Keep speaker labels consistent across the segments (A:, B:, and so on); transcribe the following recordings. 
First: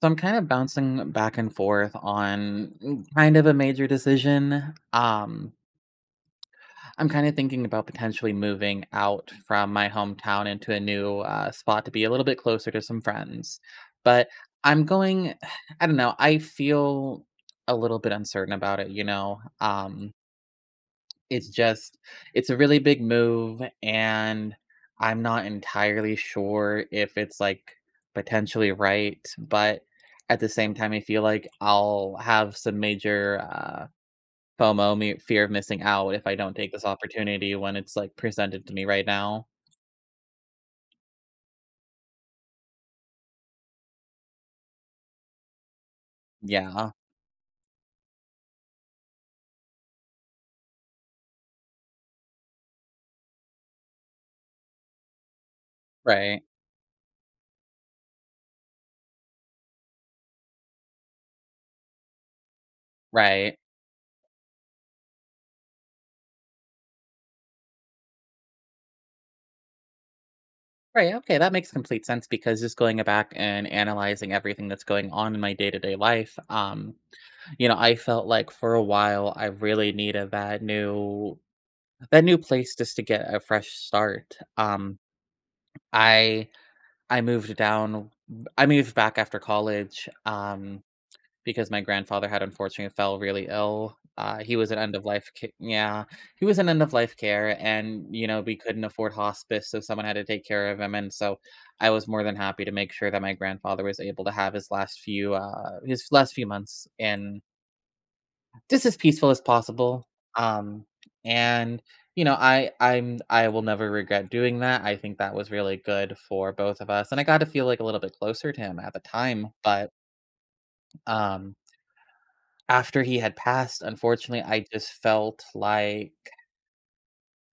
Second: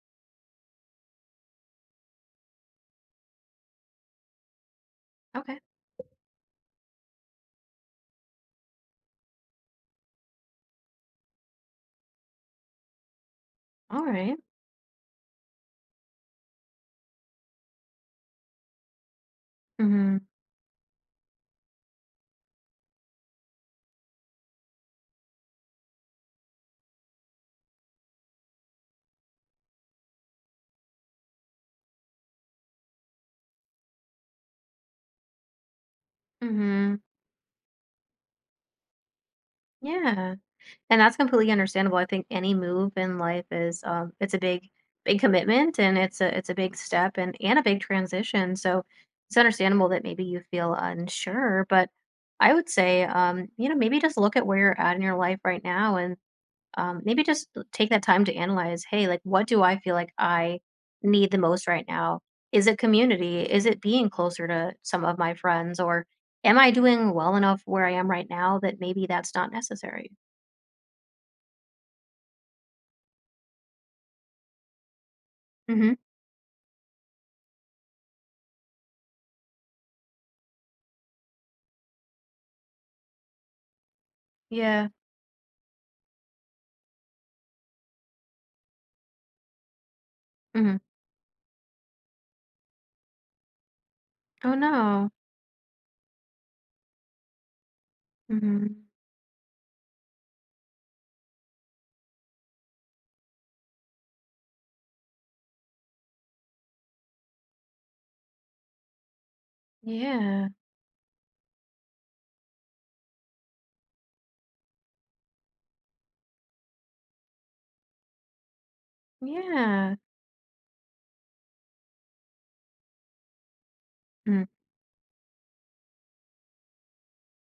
A: So I'm kind of bouncing back and forth on kind of a major decision.
B: Okay.
A: I'm kind of thinking about potentially moving out from my hometown into a new spot to be a little bit closer to some friends.
B: All
A: But
B: right.
A: I'm going, I don't know, I feel a little bit uncertain about it.
B: Mm-hmm.
A: It's just it's a really big move, and I'm not entirely sure if it's, like, potentially right, but at the same time, I feel like I'll have some major, FOMO, me fear of missing out if I don't take this
B: Mm-hmm.
A: opportunity when it's, like, presented to me right now.
B: Yeah. And that's completely understandable. I think any move in life is it's a big commitment, and it's a big
A: Yeah.
B: step and a big transition. So it's understandable that maybe you feel unsure, but I would say you know, maybe just look at where you're at in your life right now, and
A: Right.
B: maybe just take that time to analyze, hey, like, what do I feel like I need the most right now? Is it community?
A: Right.
B: Is it being closer to some of my friends, or am I doing well enough where I am right now that maybe that's not necessary?
A: Right, okay, that makes complete sense because just going back and analyzing everything that's going on in my day-to-day
B: Mm-hmm.
A: life. You know, I felt like for a while I really needed that new place just to get a fresh start.
B: Yeah.
A: I I moved down I moved back after college
B: Mm-hmm.
A: because my grandfather had unfortunately fell really ill.
B: Oh
A: He was an end of
B: no.
A: life ca- yeah, he was in end of life care, and you know, we
B: Mm-hmm.
A: couldn't afford hospice, so someone had to take care of him. And so I was more than happy to make sure that my grandfather was able to have his last few months in just as peaceful as possible.
B: Yeah.
A: um, and, you know, I will never regret doing that. I think that was really good for both of us, and I got to feel, like, a little bit closer to him at the time.
B: Yeah.
A: Um, After he had passed, unfortunately, I just felt like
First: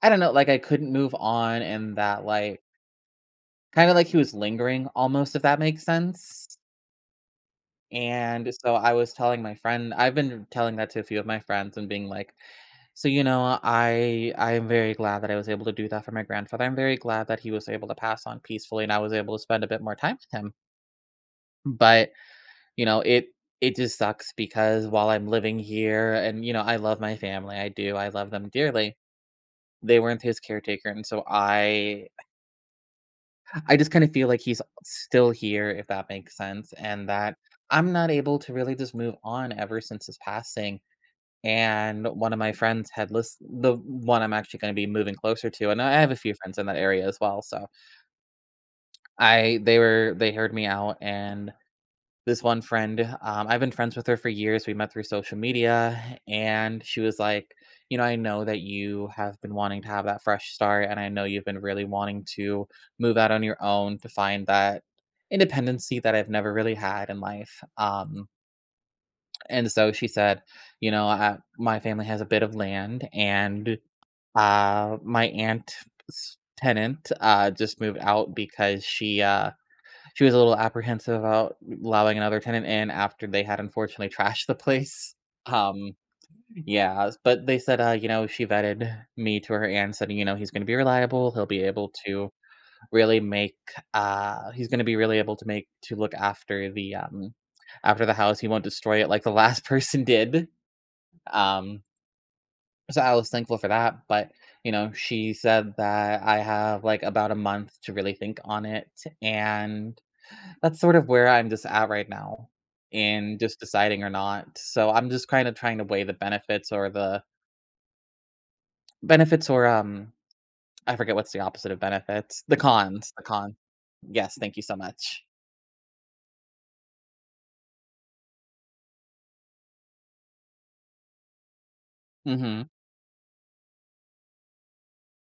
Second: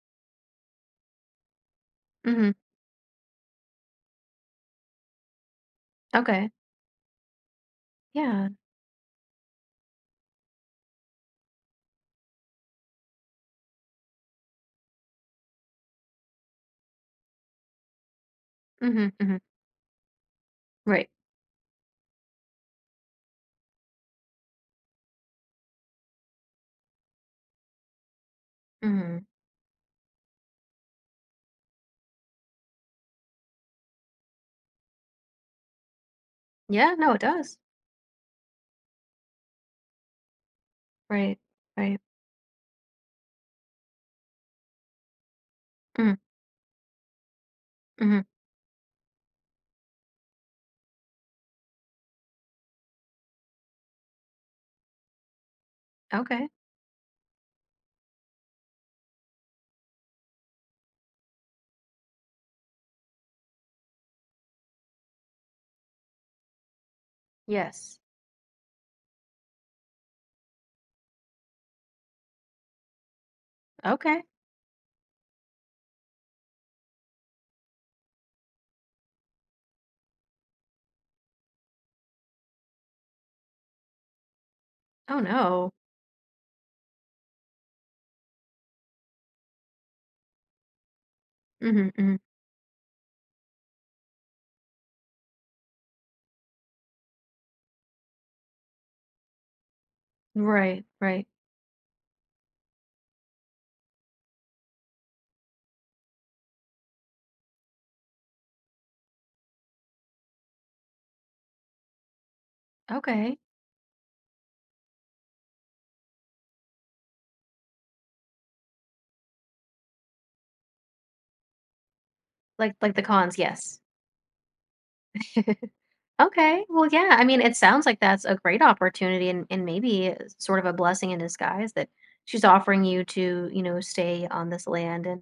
A: I don't know, like, I couldn't move on, and that,
B: Mm-hmm.
A: like, kinda like he was lingering almost, if that makes
B: Okay.
A: sense.
B: Yeah.
A: And so I was telling my friend I've been telling that to a few of my friends and being like, so, you know, I am very glad that I was able to do that for my grandfather. I'm very glad that he was able to pass on peacefully and I
B: Mm-hmm,
A: was
B: mm-hmm.
A: able to spend a bit more time with him.
B: Right.
A: But, you know, it just sucks because while I'm living here, and you know, I love my family. I do. I love them dearly.
B: Mm-hmm.
A: They weren't his caretaker, and so I just kind of feel like he's still here, if that makes sense,
B: Yeah,
A: and
B: no, it
A: that
B: does.
A: I'm not able to really just move on ever since his passing.
B: Right. Right.
A: And one of my friends had list the one I'm actually gonna be moving closer to, and I have a few friends in that area as well. So
B: Mm-hmm.
A: I they were they heard me out. And this one friend, I've been friends with her for years. We met through social media,
B: Okay.
A: and she was like, "You know, I know that you have been wanting to have that fresh start, and I know you've been really wanting to move out on your own to find that independency that I've never really had in life."
B: Yes.
A: And so she said, "You know, I, my family has a bit of land, and
B: Okay.
A: My aunt's tenant, just moved out because she was a little apprehensive about allowing another tenant in after they had unfortunately trashed the place.
B: Oh no.
A: Um, yeah, but they said, you know, she vetted me to her aunt, said, you know, "He's gonna be reliable, he'll be able
B: Mm-hmm.
A: to really make, he's gonna be really able to make to look after the house. He won't destroy it like the last person did."
B: Right, right.
A: Um so I was thankful for that. But, you know, she said that I have, like, about a month to really think on it, and that's sort of where I'm just at right now
B: Okay.
A: in just deciding or not. So I'm just kinda trying to weigh the benefits or the benefits or, um, I forget what's the opposite of benefits. The
B: Like the
A: cons, the
B: cons,
A: con.
B: yes.
A: Yes, thank you so much.
B: Okay. Well, yeah, I mean, it sounds like that's a great opportunity, and maybe it's sort of a blessing in disguise that she's
A: Mhm.
B: offering you to, you know, stay on this land and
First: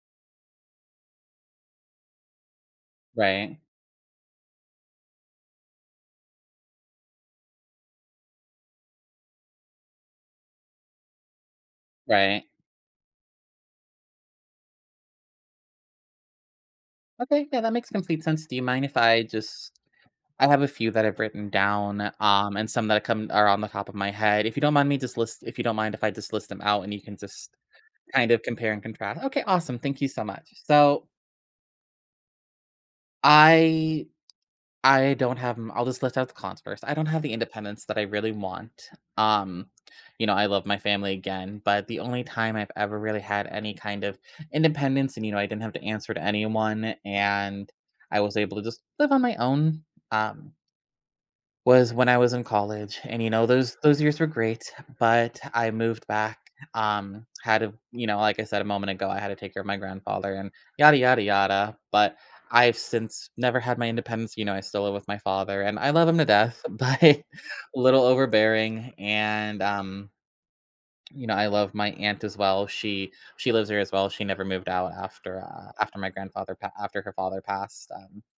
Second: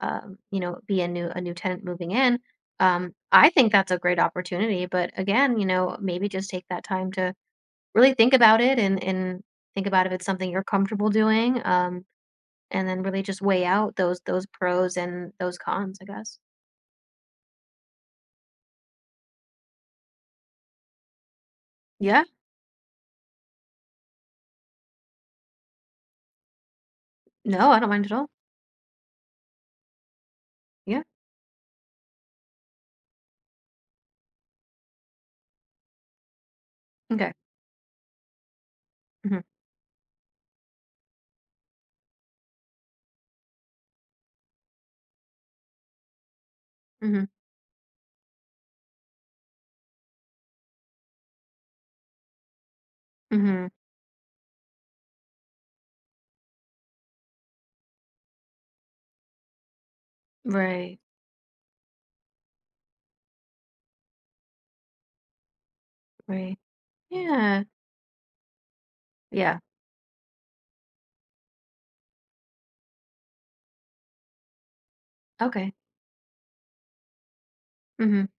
B: you know, be a new tenant moving in. I
A: Right.
B: think that's a great opportunity, but again, you know, maybe just take that time to really think about it and think about if it's something you're comfortable doing.
A: Right.
B: And then really just weigh out those pros and those cons, I guess.
A: Okay, yeah, that makes complete sense. Do you mind if I just I have a few that I've written down,
B: Yeah.
A: and some that come are on the top of my head. If you don't mind if I just list them out, and you can just
B: No, I don't mind at all.
A: kind of compare and contrast. Okay, awesome. Thank you so much.
B: Yeah.
A: So I I don't have m- I'll just list out the cons first. I don't have
B: Okay.
A: the independence that I really want.
B: Mhm.
A: Um, you know, I love my family again, but the only time I've ever really had any kind of independence, and you know, I didn't have to answer to anyone
B: Mhm.
A: and I was able to just live on my own. Um, Was when I was in college, and, you know,
B: Mhm.
A: those years were great, but I moved back, had to, you know, like I said a moment ago, I had to take care of my grandfather and yada,
B: Right.
A: yada, yada. But I've since never had my independence. You know, I still live with my father, and I love him to
B: Right.
A: death, but a
B: Yeah.
A: little overbearing.
B: Yeah.
A: You know, I love my aunt as well. She lives here as well. She never moved out after,
B: Okay.
A: after my grandfather pa after her father passed.
B: Mhm.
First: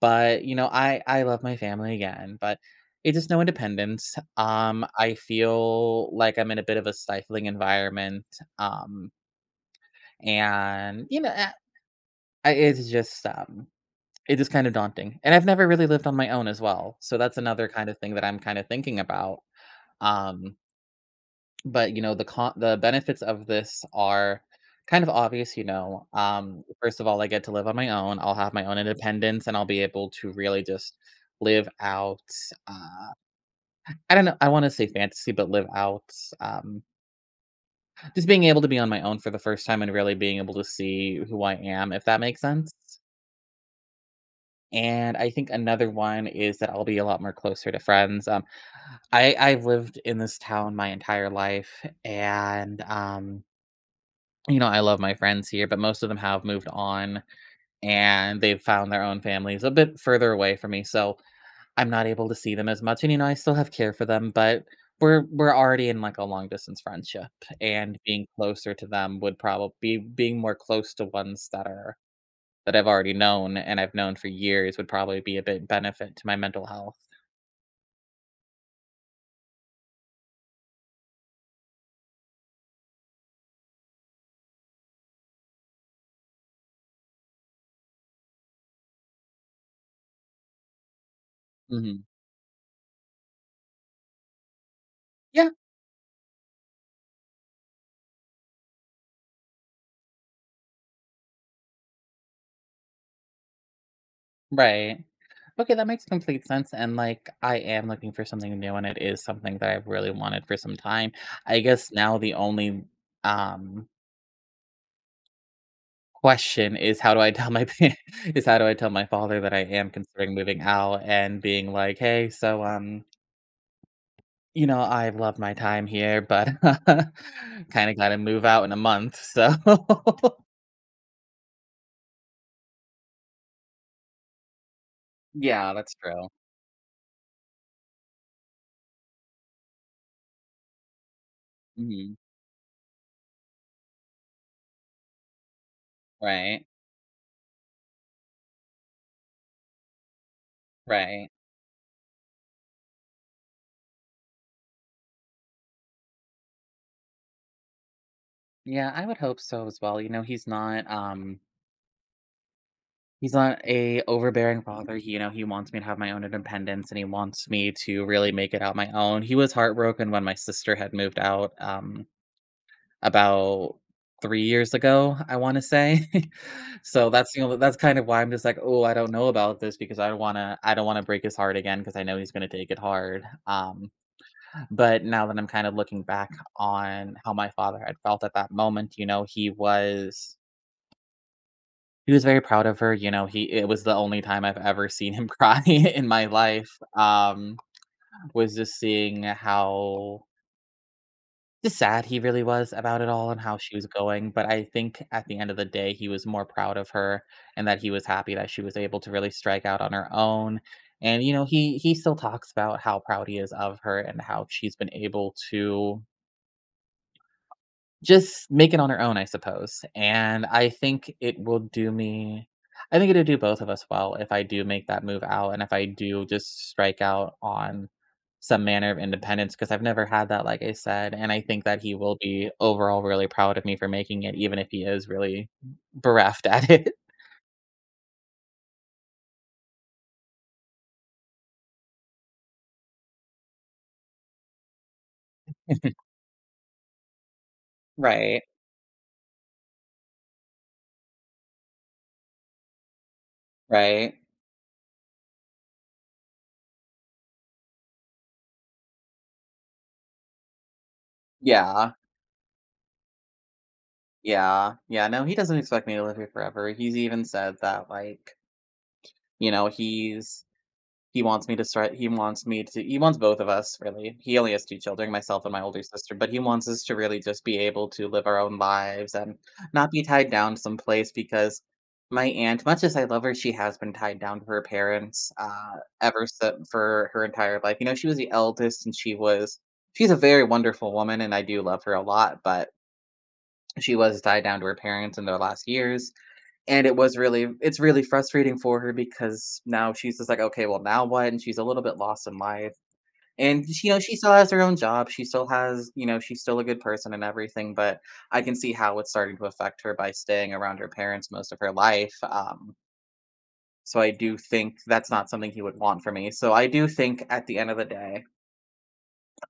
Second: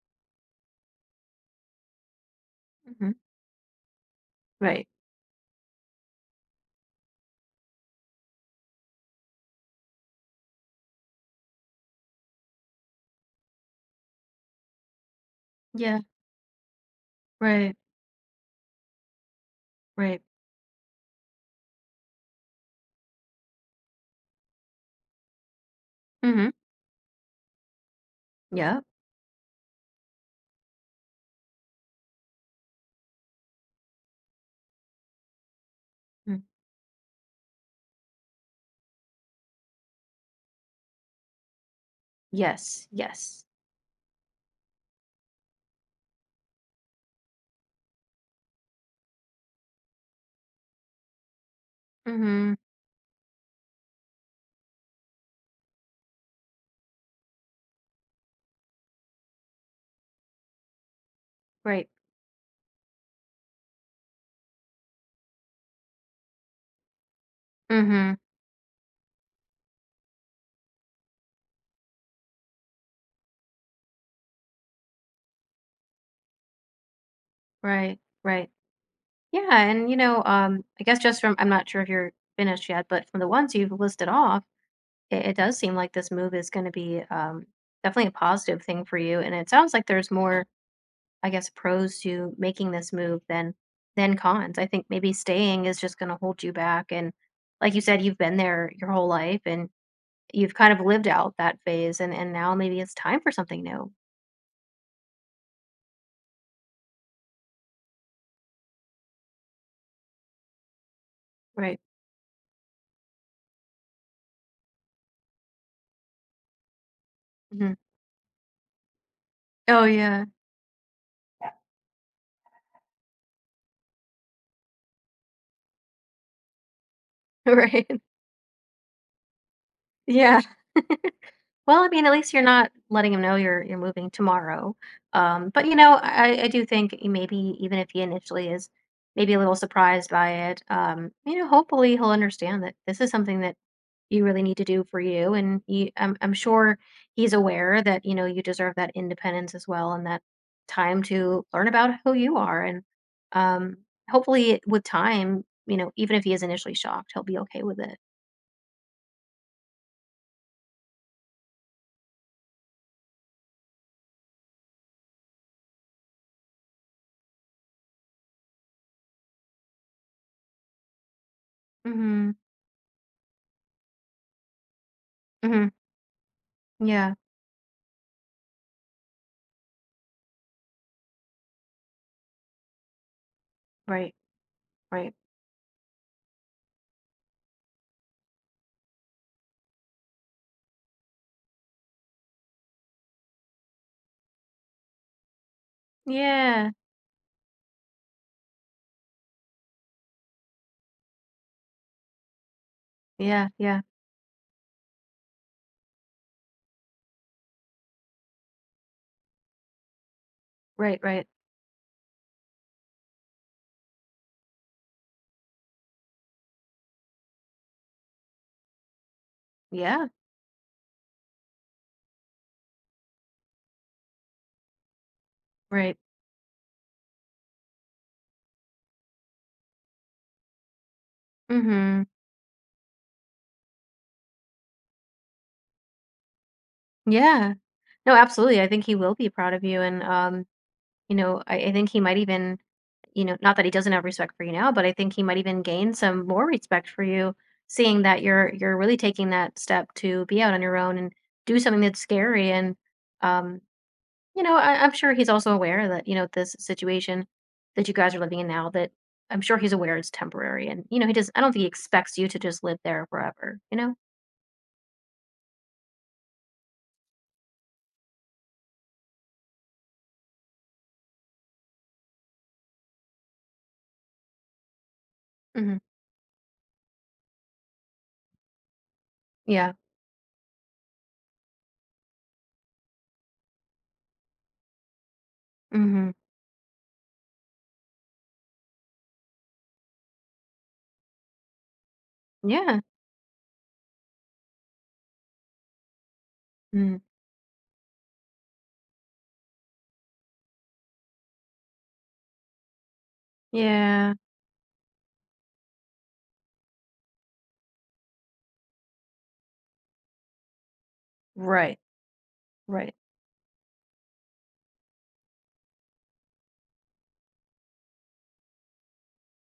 A: But, you know, I love my family again, but
B: Mhm.
A: it's just no independence.
B: Right.
A: I feel like I'm in a bit of a stifling environment. Um, and you know, eh, I, it's just it is kind of daunting. And I've never really
B: Yeah.
A: lived on my own as well, so that's another
B: Right.
A: kind of thing that I'm kind of thinking about.
B: Right.
A: Um, But, you know, the benefits of this are kind of obvious. You know,
B: Mhm.
A: first of all, I get to live on my own, I'll have my own
B: Yeah.
A: independence, and I'll be able to really just live out, uh, I don't know, I wanna say fantasy, but live out,
B: Mm.
A: um, just being able to be on my own for the first time and really being able to see who I am, if that makes sense?
B: Yes. Yes.
A: And I think another one is that I'll be a lot more closer to friends. I've lived in this town my entire life,
B: Mhm.
A: and, you know, I love my friends here, but most of them have moved on and they've found their own families a bit further away from me. So
B: Right.
A: I'm not able to see them as much. And you know, I still have care for them, but we're already in like a long distance friendship. And
B: Mhm.
A: being closer to them would probably be being more close to ones that are that I've already known, and I've known for years, would probably be a bit benefit to my mental health.
B: Right. Right. Yeah, and you know, I guess just from, I'm not sure if you're finished yet, but from the ones you've listed off, it does seem like this move is going to be definitely a positive thing for you. And it sounds like there's more, I guess, pros
A: Mhm.
B: to making this move than cons. I think maybe staying is just going to hold you back. And like you said, you've been there your whole life and you've kind of lived out that phase. And now maybe it's time for something new.
A: Right. Okay, that makes complete sense. And like, I am looking for something new, and it is something that I've really wanted for some time. I
B: Right.
A: guess now the only um, question is how do I tell my
B: Hmm.
A: pa- is how do I tell my father that I
B: Oh
A: am
B: yeah,
A: considering moving out, and being like, hey, so you know, I've loved my time here, but
B: right.
A: kind of got to move out in a month. So
B: Yeah. Well, I mean, at least you're not letting him know you're moving tomorrow. But
A: yeah,
B: you know,
A: that's true.
B: I do think maybe even if he initially is maybe a little surprised by it, you know, hopefully he'll
A: Mhm.
B: understand that this is something that you really need to do for you. And you, I'm
A: Right.
B: sure he's aware that, you know, you deserve that independence as well and that time
A: Right.
B: to learn about who you are. And um, hopefully with time, you know, even if he is initially shocked, he'll be okay with it.
A: Yeah, I would hope so as well. You know, he's not he's not a overbearing father. He, you know, he wants me to have my own independence, and he wants me to really make it out my own. He was heartbroken when my sister had moved out,
B: Mm-hmm.
A: about 3 years ago, I wanna
B: Mm-hmm.
A: say. So
B: Yeah.
A: that's, you know, that's kind of why I'm just like, "Oh, I don't know about this," because I don't wanna break his heart again, because I know he's gonna take it hard.
B: Right.
A: But
B: Right.
A: now that I'm kind of looking back on how my father had felt at that moment, you know, he was very proud of her. You know, he it was the only time I've ever seen him cry in my
B: Yeah.
A: life. Was just seeing how just sad he really was about it all and
B: Yeah.
A: how she
B: Yeah.
A: was going. But I think at the end of the day, he was more proud of her, and that he was happy that she was able to really strike out on her own.
B: Right.
A: And,
B: Right.
A: you know, he still talks about how proud he is of her and how she's been able to just make it on her own, I suppose.
B: Yeah.
A: And I think it will do me I think it'll do both of us well if I do make that move out, and if I
B: Right.
A: do just strike out on some manner of independence, because 'cause I've never had that, like I said, and I think that he
B: Mm-hmm.
A: will be overall really proud of me for making it, even if he is really bereft at it.
B: Yeah. No, absolutely. I think he will be proud of you. And, you know, I think he might even, you know, not that he doesn't have respect for you now, but I think he might even gain some more respect for you, seeing that
A: Right,
B: you're really taking that step to be out on your own and do something that's scary. And um,
A: right.
B: you know, I'm sure he's also aware that, you know, this situation that you guys are living in now. That I'm sure he's aware it's temporary, and you know, he does. I don't think he
A: Yeah,
B: expects you to just live there forever. You know?
A: yeah, no, he doesn't expect me to live here forever. He's even said that, like, you know, he wants me to start he wants both of us, really. He only has 2 children, myself and my
B: Hmm.
A: older sister, but he wants us to really just be able to live our own lives and
B: Yeah.
A: not be tied down someplace. Because my aunt, much as I love her, she has been tied down to her parents,
B: Hmm.
A: ever since for her entire life. You know, she was the eldest, and she's a very wonderful woman, and I do love her a lot. But
B: Yeah.
A: she was tied down to her parents in their last years, and
B: Mm.
A: it's really frustrating for her, because now she's just like, "Okay, well, now what?" And she's a little bit lost in life. And she you know,
B: Yeah.
A: she still has her own job, she still has, you know, she's still a good person and everything. But I can see how it's starting to affect her by staying around her parents most of her
B: Right.
A: life.
B: Right.
A: So I do think that's not something he would want for me. So I do think at the end of the day,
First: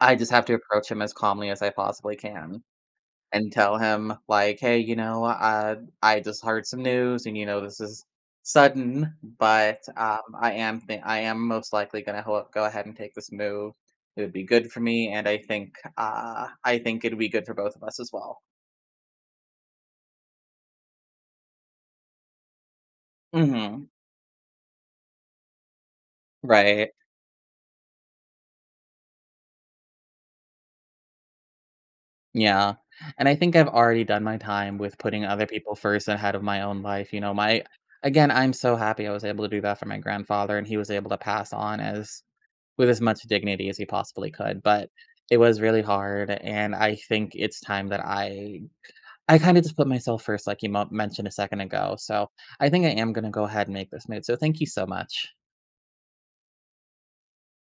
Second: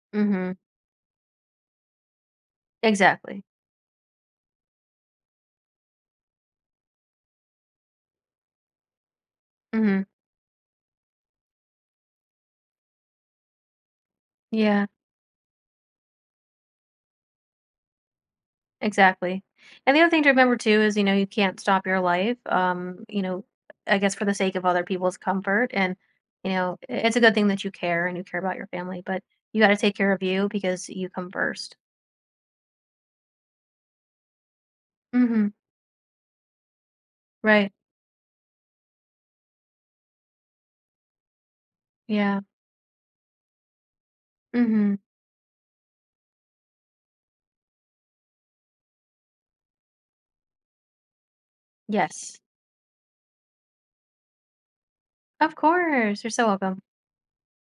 A: I just have
B: Hmm.
A: to approach him as calmly as I possibly can
B: Exactly.
A: and tell him like, "Hey, you know, I just heard some news, and you know, this is sudden. But
B: Hmm.
A: I am most likely going to go ahead and take this move. It would be good for
B: Yeah.
A: me, and I think it'd be good for both of us as well."
B: Exactly. And the other thing to remember too is, you know, you can't stop your life, you know,
A: Hmm.
B: I guess for the sake of other people's comfort. And, you know,
A: Right.
B: it's a good thing that you care and you care about your family, but you got to take care of you because you come first.
A: Yeah. And I think I've already done my time with putting other
B: Mm-hmm.
A: people first and ahead of my own life. You know, my
B: Right.
A: again, I'm so happy I was able to do that for my grandfather, and he was able to pass on as
B: Yeah.
A: with as much dignity as he possibly could. But
B: Mm-hmm.
A: it was really hard, and I think it's time that I kinda just put myself first, like you mo mentioned a second ago. So
B: Yes.
A: I think I am gonna go ahead and make this move. So thank you so much.
B: Of course. You're so welcome.